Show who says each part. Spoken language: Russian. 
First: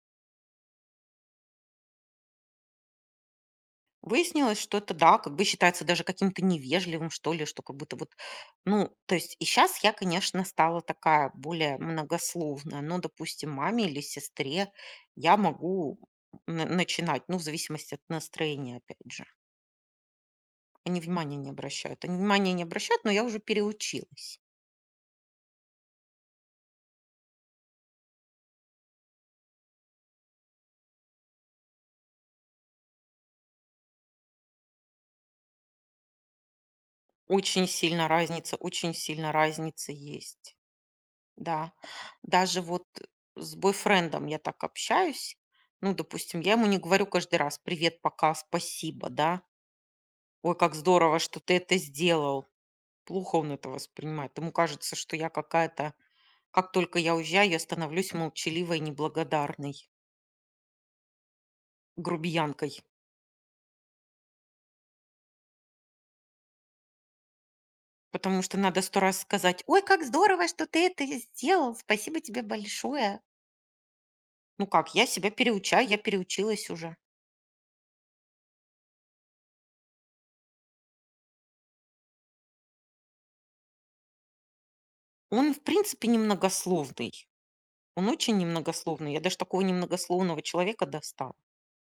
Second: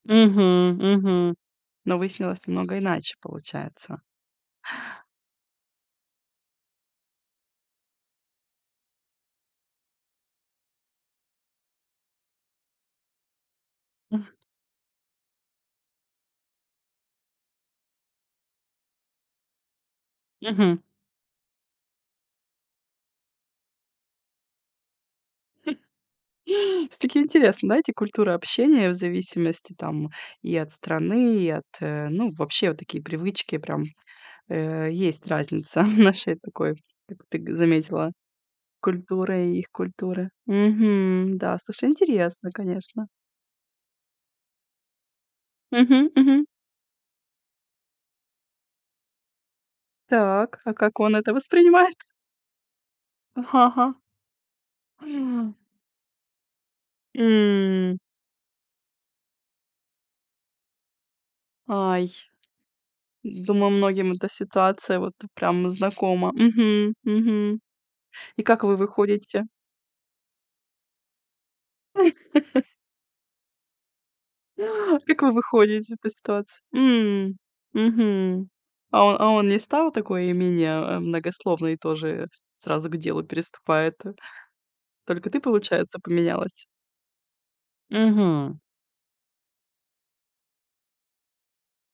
Speaker 1: Мгм, мгм. Но выяснилось намного иначе, получается.
Speaker 2: Выяснилось, что это да, как бы считается даже каким-то невежливым, что ли, что, как будто вот, ну, то есть и щас я, конечно, стала такая, более многословная, но, допустим, маме или
Speaker 1: Ах.
Speaker 2: сестре я могу, м, на начинать, ну, в зависимости от настроения опять же.
Speaker 1: Мгм.
Speaker 2: Они внимания не обращают, они внимания не обращают, но я уже переучилась.
Speaker 1: Всё-таки интересно, знаете, культура общения, в зависимости, там, и от страны, и от, э, ну, вообще, вот такие привычки прям, э, есть разница в нашей такой, как ты г
Speaker 2: Очень сильно
Speaker 1: заметила,
Speaker 2: разница, очень сильно
Speaker 1: культуры и их
Speaker 2: разница
Speaker 1: культуры.
Speaker 2: есть.
Speaker 1: Мгм. Да,
Speaker 2: Да,
Speaker 1: слушай, интересно,
Speaker 2: даже вот
Speaker 1: конечно.
Speaker 2: с бойфрендом я так общаюсь. Ну,
Speaker 1: Мгм,
Speaker 2: допустим,
Speaker 1: мгм.
Speaker 2: я ему не говорю каждый раз: "Привет, пока, спасибо, да. Ой,
Speaker 1: Так, а
Speaker 2: как
Speaker 1: как он
Speaker 2: здорово,
Speaker 1: это
Speaker 2: что ты это
Speaker 1: воспринимает?
Speaker 2: сделал". Плохо он
Speaker 1: Ага,
Speaker 2: это
Speaker 1: ага.
Speaker 2: воспринимает. Ему кажется, что я
Speaker 1: А.
Speaker 2: какая-то Как только я уезжаю, я
Speaker 1: М.
Speaker 2: становлюсь молчаливой, неблагодарной.
Speaker 1: Ай,
Speaker 2: Грубиянкой.
Speaker 1: думаю, многим эта ситуация вот прям знакома. Мгм, мгм.
Speaker 2: Потому
Speaker 1: И
Speaker 2: что
Speaker 1: как вы
Speaker 2: надо 100 раз
Speaker 1: выходите?
Speaker 2: сказать: "Ой, как здорово, что ты это сделал, спасибо тебе большое". Ну как, я
Speaker 1: Как
Speaker 2: себя
Speaker 1: вы выходите
Speaker 2: переучаю,
Speaker 1: из
Speaker 2: я
Speaker 1: этой ситуации?
Speaker 2: переучилась уже.
Speaker 1: М. Мгм. А, а о а он не стал такой менее, э, многословный? Тоже сразу к делу переступает. Только ты,
Speaker 2: Он, в
Speaker 1: получается,
Speaker 2: принципе,
Speaker 1: поменялась?
Speaker 2: немногословный. Он очень
Speaker 1: Мгм.
Speaker 2: немногословный. Я даже такого немногословного человека достала.